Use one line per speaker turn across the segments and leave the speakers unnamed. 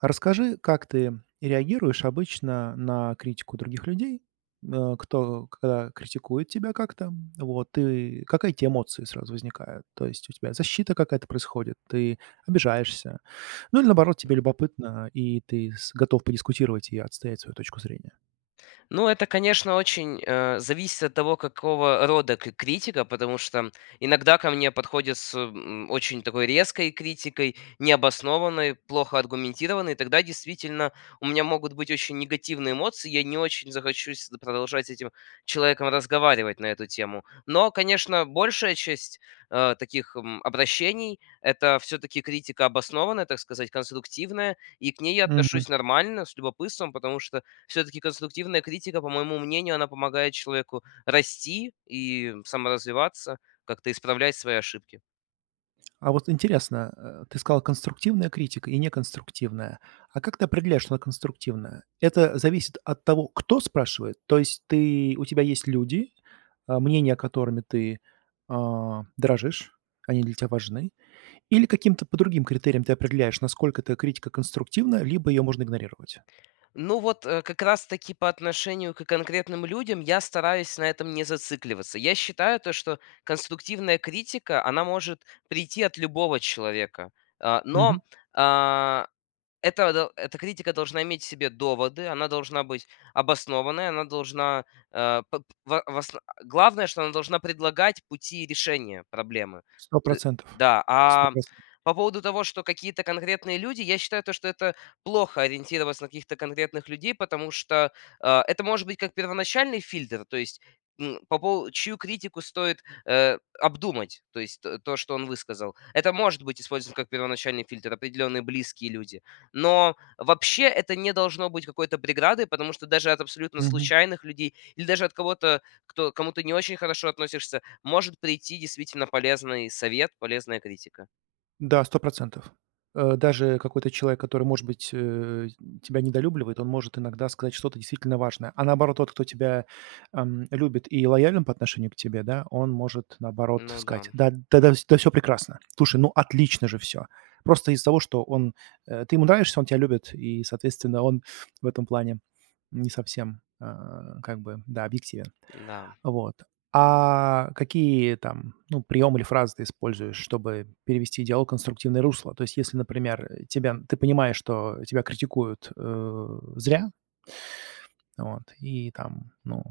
А расскажи, как ты реагируешь обычно на критику других людей, э, кто к критикует тебя как-то, вот, и какая тебя эмоция сразу возникает? То есть у тебя защита какая-то происходит, ты обижаешься? Ну или наоборот, тебе
М.
любопытно, и ты с готов подискутировать и отстоять свою точку зрения?
Ну это, конечно, очень, э, зависит от того, какого рода кр критика, потому что иногда ко мне подходят с, м, очень такой резкой критикой, необоснованной, плохо аргументированной. Тогда действительно у меня могут быть очень негативные эмоции, я не очень захочу с т продолжать с этим человеком разговаривать на эту тему. Но, конечно, большая часть, э, таких, м, обращений это всё-таки критика обоснованная, так сказать, конструктивная, и к ней я
Мгм.
отношусь нормально, с любопытством. Потому что всё-таки конструктивная критика, по моему мнению, она помогает человеку расти и саморазвиваться, как-то исправлять свои ошибки.
А вот интересно, э, ты сказал: "Конструктивная критика и неконструктивная". А как ты определяешь, что она конструктивная? Это зависит от того, кто спрашивает, то есть ты у тебя есть люди, э, мнения, которыми ты, э, дорожишь, они для тебя важны, или каким-то по другим критериям ты определяешь, насколько эта критика конструктивна, либо её можно игнорировать?
Ну вот, э, как раз таки по отношению к конкретным людям я стараюсь на этом не зацикливаться. Я считаю то, что конструктивная критика она может прийти от любого человека, э, но,
Мгм.
э, этого до Эта критика должна иметь в себе доводы, она должна быть обоснованной, она должна, э, пок в в ос Главное, что она должна предлагать пути решения проблемы.
сто
Т
процентов.
да,
сто
а
процентов.
по поводу того, что какие-то конкретные люди, я считаю, то что это плохо- ориентироваться на каких-то конкретных людей, потому что, э, это может быть как первоначальный фильтр, то есть, м, по по чью критику стоит, э, обдумать, то есть то, что он высказал. Это может быть использовано, как первоначальный фильтр, определенные близкие люди. Но вообще это не должно быть какой-то преградой, потому что даже от абсолютно
Мгм.
случайных людей, или даже от кого-то, кто, к кому ты не очень хорошо относишься, может прийти действительно полезный совет, полезная критика.
Да, 100 %. Э, даже какой-то человек, который, может быть, э, тебя недолюбливает, он может иногда сказать что-то действительно важное, а наоборот тот, кто тебя, эм, любит и лоялен по отношению к тебе, да, он может наоборот
Ну да.
сказать: "Да, да-да, да всё прекрасно. Слушай, ну, отлично же всё." Просто из-за того, что он э, ты ему нравишься, он тебя любит, и, соответственно, он в этом плане не совсем, э, как бы, да, объективен.
Да.
Вот. А, какие там, ну приёмы или фразы ты используешь, чтобы перевести диалог в конструктивное русло? То есть, если, например, тебя, ты понимаешь, что тебя критикуют, э, зря. Вот. И там, ну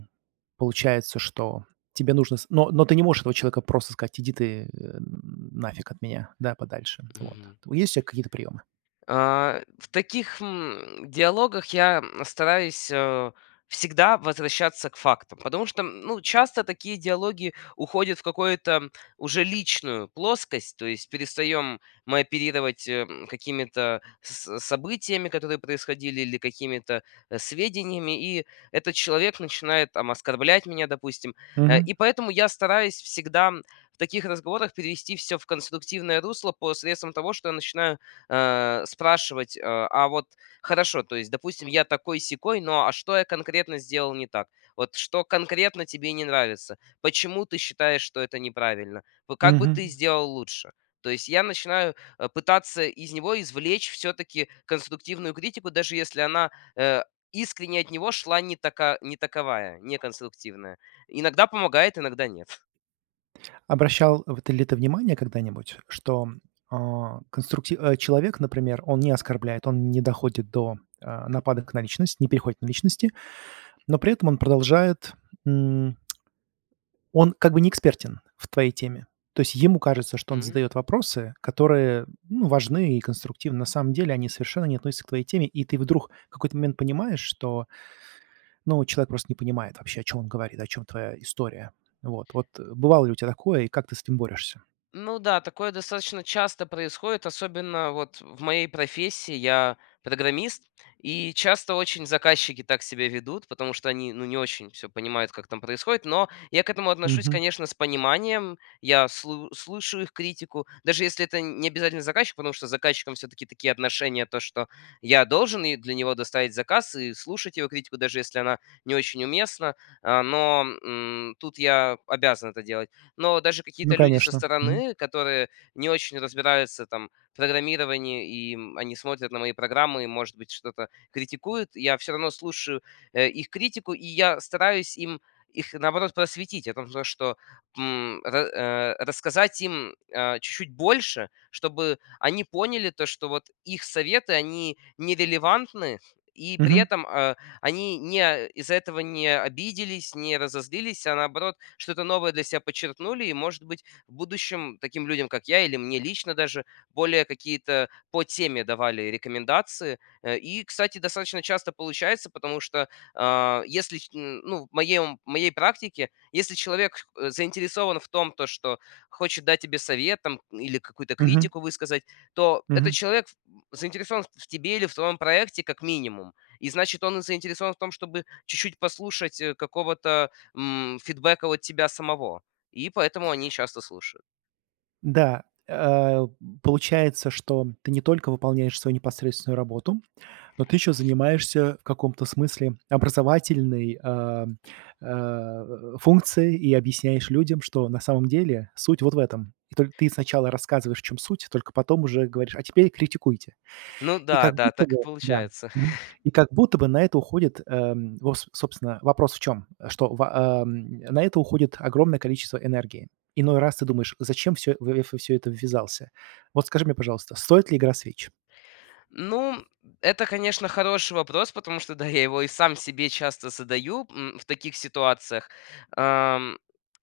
получается, что тебе нужно, с Но, но ты не можешь этого человека просто сказать: "Иди ты н нафиг от меня, да, подальше". Вот,
Мгм.
т есть у тя какие-то приемы?
Э, в таких, м, диалогах я, м, стараюсь, э, всегда возвращаться к фактам. Потому что, м, ну часто такие диалоги уходят в какое-то, уже личную плоскость. То есть перестаем мы оперировать, эм, какими-то с событиями, которые происходили, или какими-то, э, сведениями, и этот человек начинает, там оскорблять меня, допустим. Э,
Мгм.
и поэтому я стараюсь всегда в таких разговорах перевести всё в конструктивное русло посредством того, что я начинаю, э, спрашивать: "Э, а вот хорошо, то есть, допустим, я такой-сякой, но а что я конкретно сделал не так? Вот что конкретно тебе не нравится? Почему ты считаешь, что это неправильно? Вот, как бы, ты
Мгм.
сделал лучше?" То есть, я начинаю, э, пытаться из него извлечь всё-таки конструктивную критику, даже если она, э, искренне от него шла не така не таковая, не конструктивная. Иногда помогает, иногда нет.
Обращал в ты ли ты внимание когда-нибудь, что, о конструкти о человек, например, он не оскорбляет, он не доходит до, э, нападок на личность, не переходит на личности. Но при этом он продолжает н Он как бы не экспертен в твоей теме. То есть ему кажется, что он
М.
задает вопросы, которые, ну важны и конструктивны. На самом деле, они совершенно не относятся к твоей теме, и ты вдруг в какой-то момент понимаешь, что ну человек просто не понимает вообще, о чём он говорит, о чём твоя история. Вот, вот бывало ли у тебя такое, и как ты с этим борешься?
Ну да такое достаточно часто происходит, особенно вот в моей профессии. Я программист, и часто очень заказчики так себя ведут, потому что они ну не очень всё понимают, как там происходит. Но я к этому отношусь,
Мгм.
конечно, с пониманием. Я слу слушаю их критику, даже если это не обязательно заказчик, потому что с заказчиком все-таки такие отношения, то что я должен ей для него доставить заказ и слушать его критику, даже если она не очень уместна. О, но, м, тут я обязан это делать. Но даже
Ну
какие-то люди со
конечно! Мгм.
стороны, которые не очень разбираются там в программировании и, м, они смотрят на мои программы и, может быть, что-то критикуют, я всё равно слушаю, э, их критику. И я стараюсь им, их, наоборот, просветить. О том что, м, ра рассказать им о, чуть-чуть больше, чтобы они поняли, то что вот их советы они нерелевантны и при
Мгм.
этом, а, они не, а, из-за этого не обиделись, не разозлились, а наоборот, что-то новое для себя почерпнули. И может быть в будущем таким людям как я или мне лично даже более какие-то по теме давали рекомендации. Э, и, кстати, достаточно часто получается, потому что о если их ну в моей, ну, в моей практике, если человек х заинтересован в том то, что хочет дать тебе совет там или какую-то
Мгм.
критику высказать, то этот
Мгм.
человек ф заинтересован в в тебе или в твоем проекте, как минимум. И значит он заинтересован в том, чтобы чуть-чуть послушать, э, какого-то, м, фидбэка от тебя самого. И поэтому они часто слушают.
Да, э. Получается, что ты не только выполняешь свою непосредственную работу, но ты еще занимаешься в каком-то смысле образовательной, а, а, функцией и объясняешь людям, что на самом деле суть вот в этом! В только ты сначала рассказываешь, в чём суть, только потом уже говоришь: "А теперь критикуйте!"
Ну
И
да,
как
да!
будто
Так
бы,
и
да,
получается.
мгм, и как будто бы, на это уходит, э, во собственно, вопрос в чём? Что в, о, на это уходит огромное количество энергии. Иной раз ты думаешь: "Зачем всё, э, во всё это ввязался?" Вот скажи мне, пожалуйста, стоит ли игра свеч?
Ну! Это, конечно, хороший вопрос, потому что да, я его и сам себе часто задаю, м, в таких ситуациях. О,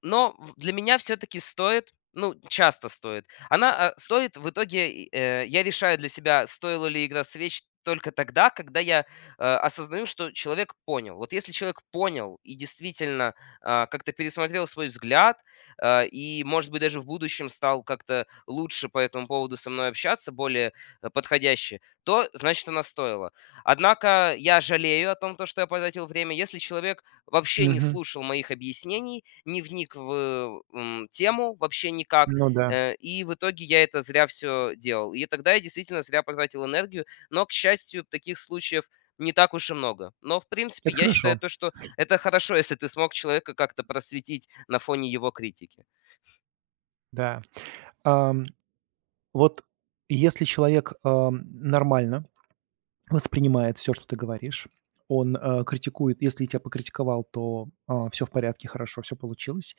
но в для меня всё-таки стоит, ну часто стоит. Она, а, стоит в итоге, э, я решаю для себя, стоило ли игра свеч только тогда, когда я о осознаю, что человек понял. Вот если человек понял и действительно, о, как-то пересмотрел свой взгляд, э, и может быть даже в будущем стал как-то лучше по этому поводу со мной общаться, более, э, подходяще, то значит она стоила. Однако, я жалею о том, то что я потратил время. Если человек вообще не
Мгм.
слушал моих объяснений, не вник в, э, м, тему вообще никак.
Ну да.
Э, и в итоге я это зря всё делал. И тогда я действительно зря потратил энергию, но к счастью таких случаев не так уж и много. Но в принципе
Это
я считаю
хорошо.
то, что это хорошо, если ты смог человека как-то просветить на фоне его критики.
Да. Ам, вот если человек, э, нормально воспринимает всё, что ты говоришь. Он, э, критикует, если тебя покритиковал, то, о, всё в порядке, хорошо всё получилось.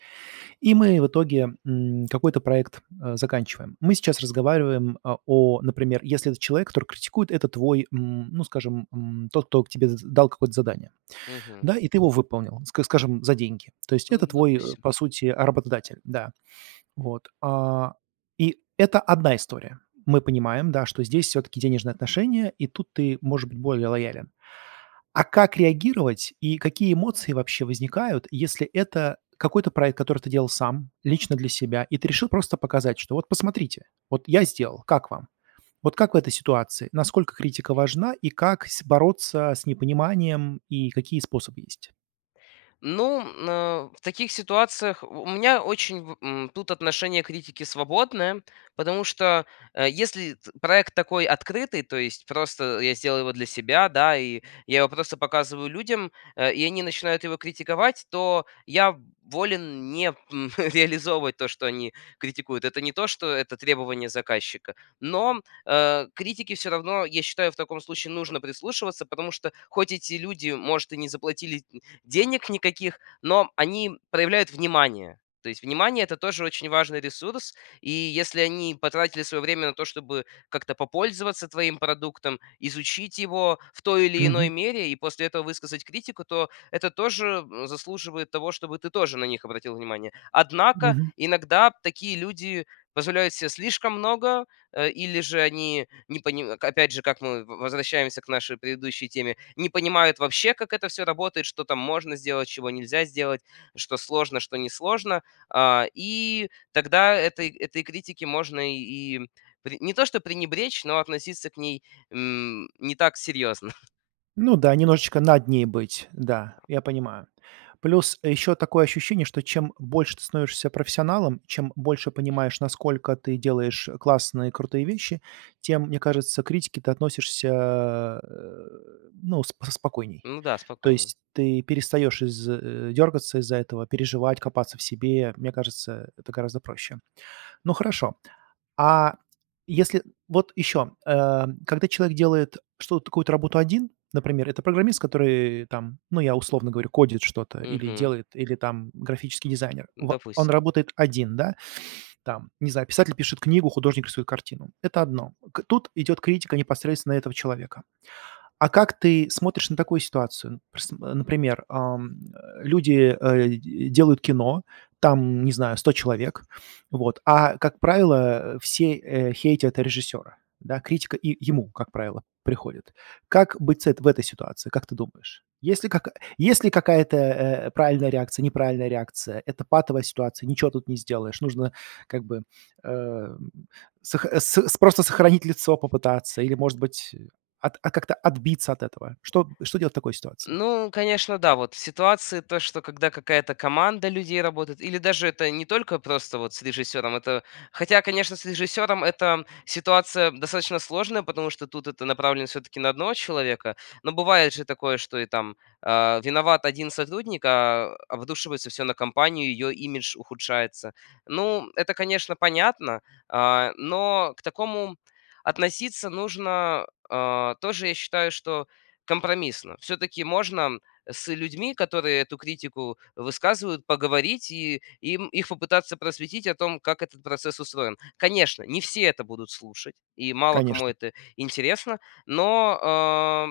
И мы в итоге, м, какой-то проект, э, заканчиваем. Мы сейчас разговариваем, э, о, например, если это человек, который критикует, это твой, м, ну скажем, м, тот, кто к тебе з дал какое-то задание.
Мгм.
Да, и ты его выполнил, ска скажем, за деньги. То есть
Ну,
это твой, э,
допустим.
по сути, а, работодатель, да. Вот, o и это одна история. Мы понимаем, да, что здесь всё-таки денежные отношения, и тут ты может быть более лоялен. А как реагировать, и какие эмоции вообще возникают, если это какой-то проект, который ты делал сам лично для себя, и ты решил просто показать, что вот посмотрите, вот я сделал, как вам? Вот как в этой ситуации? Насколько критика важна, и как с бороться с непониманием и какие способы есть?
Ну, на в таких ситуациях в у меня очень в, м, тут отношение к критике свободное. Потому что, э, если эт проект такой открытый, то есть просто я сделаю его для себя, да. И я его просто показываю людям, э, и они начинают его критиковать, то я волен не, м, реализовывать то, что они критикуют. Это не то, что это требование заказчика, но, э, к критике всё равно, я считаю, в таком случае нужно прислушиваться, потому что хоть эти люди может и не заплатили д-денег никаких, но они проявляют внимание. То есть внимание- это тоже очень важный ресурс. И если они потратили свое время на то, чтобы как-то попользоваться твоим продуктом, изучить его в той или иной
Мгм.
мере и после этого высказать критику, то это тоже заслуживает того, чтобы ты тоже на них обратил внимание. Однако,
Мгм.
иногда такие люди позволяют се слишком много. Э, или же они не пони ка опять же, как мы возвращаемся к нашей предыдущей теме. Не понимают вообще как это всё работает, что там можно сделать, чего нельзя сделать, что сложно, что несложно, a. И тогда этой этой критики можно и пре не то что пренебречь, но относиться к ней, м, не так серьезно.
Ну да, немножечко над ней быть, да, я понимаю. Плюс ещё такое ощущение, что чем больше ты становишься профессионалом, чем больше понимаешь, насколько ты делаешь классные, крутые вещи, тем, мне кажется, к критике ты относишься а, э, ну, спо спокойней.
Ну да,
То
спокойней.
есть ты перестаешь из э, дергаться из-за этого, переживать, копаться в себе. Мне кажется, это гораздо проще. Ну, хорошо. А если вот еще, э, когда человек делает что-то, какую-то работу один, например, это программист, который, э, там, ну, я условно говорю, кодит что-то или
Мгм.
делает, или там графический дизайнер, во он
Допустим.
работает один, да? Там, не знаю, писатель пишет книгу, художник свою картину- это одно. К тут идет критика непосредственно этого человека. А как ты смотришь на такую ситуацию? Прс например, ам, э, люди, э, д делают кино, там, не знаю, 100 человек, вот, а, как правило, все, э, хейтят режиссера, да, критика и ему, как правило, приходит. Как быть с эт в этой ситуации, как ты думаешь? Есть ли, как есть ли какая-то, э, правильная реакция, неправильная реакция? Это патовая ситуация, ничего тут не сделаешь, нужно как бы, э, м, сох с с просто сохранить лицо попытаться или, может быть, от а, как-то отбиться от этого. Что что делать в такой ситуации?
Ну, конечно, да, вот. Ситуации, то что, когда какая-то команда людей работает, или даже это не только просто вот с режиссёром, это хотя, конечно, с режиссёром это ситуация достаточно сложная, потому что тут это направлено всё-таки на одного человека, но бывает же такое, что и там, а, виноват 1 сотрудник, а обрушивается всё на компанию, её имидж ухудшается. Ну, это, конечно, понятно, а, но к такому относиться нужно, а, тоже, я считаю, что компромиссно. Всё-таки можно с людьми, которые эту критику высказывают, поговорить и им их попытаться просветить о том, как этот процесс устроен. Конечно, не все это будут слушать, и мало кому
Конечно.
это интересно, но, а,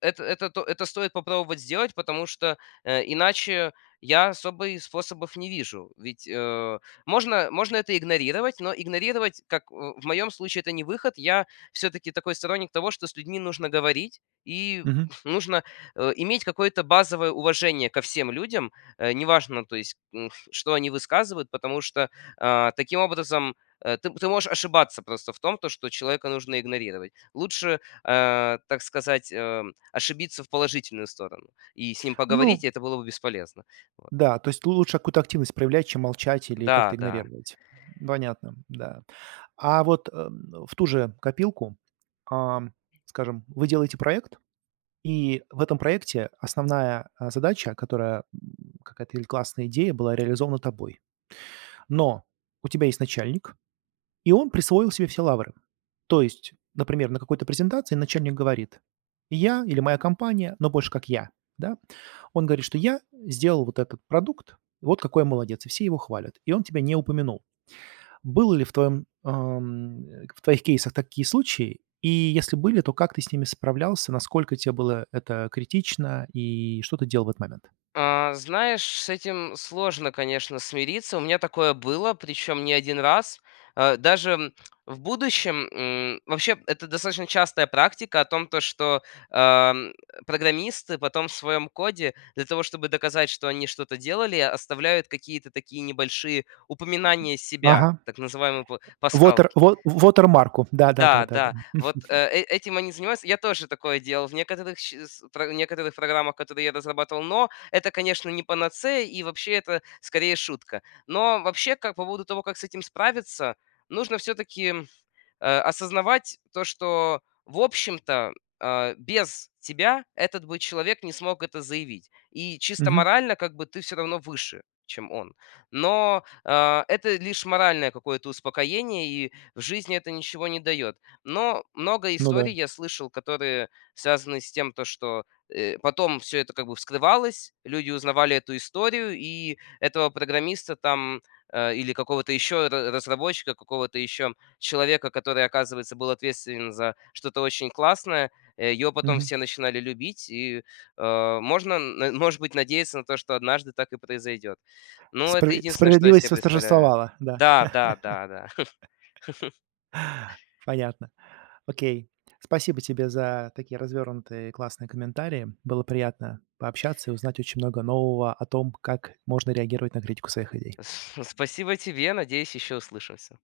это это то это стоит попробовать сделать, потому что, э, иначе я особый способов не вижу. Ведь, э, можно можно это игнорировать, но игнорировать, как, о в моём случае, это не выход. Я всё-таки такой сторонник того, что с людьми нужно говорить и
Мгм.
нужно, э, иметь какое-то базовое уважение ко всем людям, э, неважно, то есть, н что они высказывают, потому что, а, таким образом, э, ты ты можешь ошибаться просто в том, то, что человека нужно игнорировать. Лучше, а, так сказать, а, ошибиться в положительную сторону и с ним
Ну.
поговорить, и это было бы бесполезно. Вот.
Да, то есть лучше какую-то активность проявлять, чем молчать или как-то
Да да.
игнорировать. Понятно, да. А вот, э, м, в ту же копилку, ам, скажем, вы делаете проект, и в этом проекте основная, а, задача, которая, м, какая-то или классная идея была реализована тобой. Но у тебя есть начальник, и он присвоил себе все лавры. То есть, например, на какой-то презентации начальник говорит: "Я" или "Моя компания", но больше как "Я", да. Он говорит, что: "Я сделал вот этот продукт, и вот какой я молодец", и все его хвалят, и он тебя не упомянул. Был ли в твоем ам, э, в твоих кейсах такие случаи, и если были, то как ты с ними справлялся, насколько тебе было это критично, и что ты делал в этот момент?
А, знаешь, с этим сложно, конечно, смириться. У меня такое было, причём не 1 раз. А, даже, м, в будущем, м, вообще, это достаточно частая практика о том, то что, ам, программисты потом в своем коде, для того, чтобы доказать, что они что-то делали, оставляют какие-то такие небольшие упоминания
Ага.
себя, так называемые па
Вотер
пасхалки.
во в вотермарку, да, да, да,
Да,
да, да.
да, вот, э, э, этим они занимаются. Я тоже такое делал в некоторых сч с про в некоторых программах, которые я разрабатывал, но это, конечно, не панацея, и вообще, это скорее шутка. Но вообще, как по поводу того, как с этим справиться, нужно всё-таки, а, осознавать то, что, в общем-то, а, без тебя этот бы человек не смог это заявить, и чисто
Мгм.
морально, как бы, ты всё равно выше, чем он. Но, а, это лишь моральное какое-то успокоение, и в жизни это ничего не даёт. Но много
Ну да.
историй я слышал, которые связаны с тем, то что, э, потом всё это как бы вскрывалось, люди узнавали эту историю, и этого программиста там, э, или какого-то ещё ра разработчика, какого-то ещё человека, который, оказывается, был ответственен за что-то очень классное, его потом
Мгм.
все начинали любить, и, а, можно, н м может быть, надеяться на то, что однажды так и произойдёт. Ну, это
Спра
единственное, что я
справедливость
себе представляю.
восторжествовала, да.
Да, да, да, да.
Понятно. Окей. Спасибо тебе за такие развёрнутые и классные комментарии. Было приятно пообщаться и узнать очень много нового о том, как можно реагировать на критику своих идей.
С спасибо тебе, надеюсь, ещё услышимся!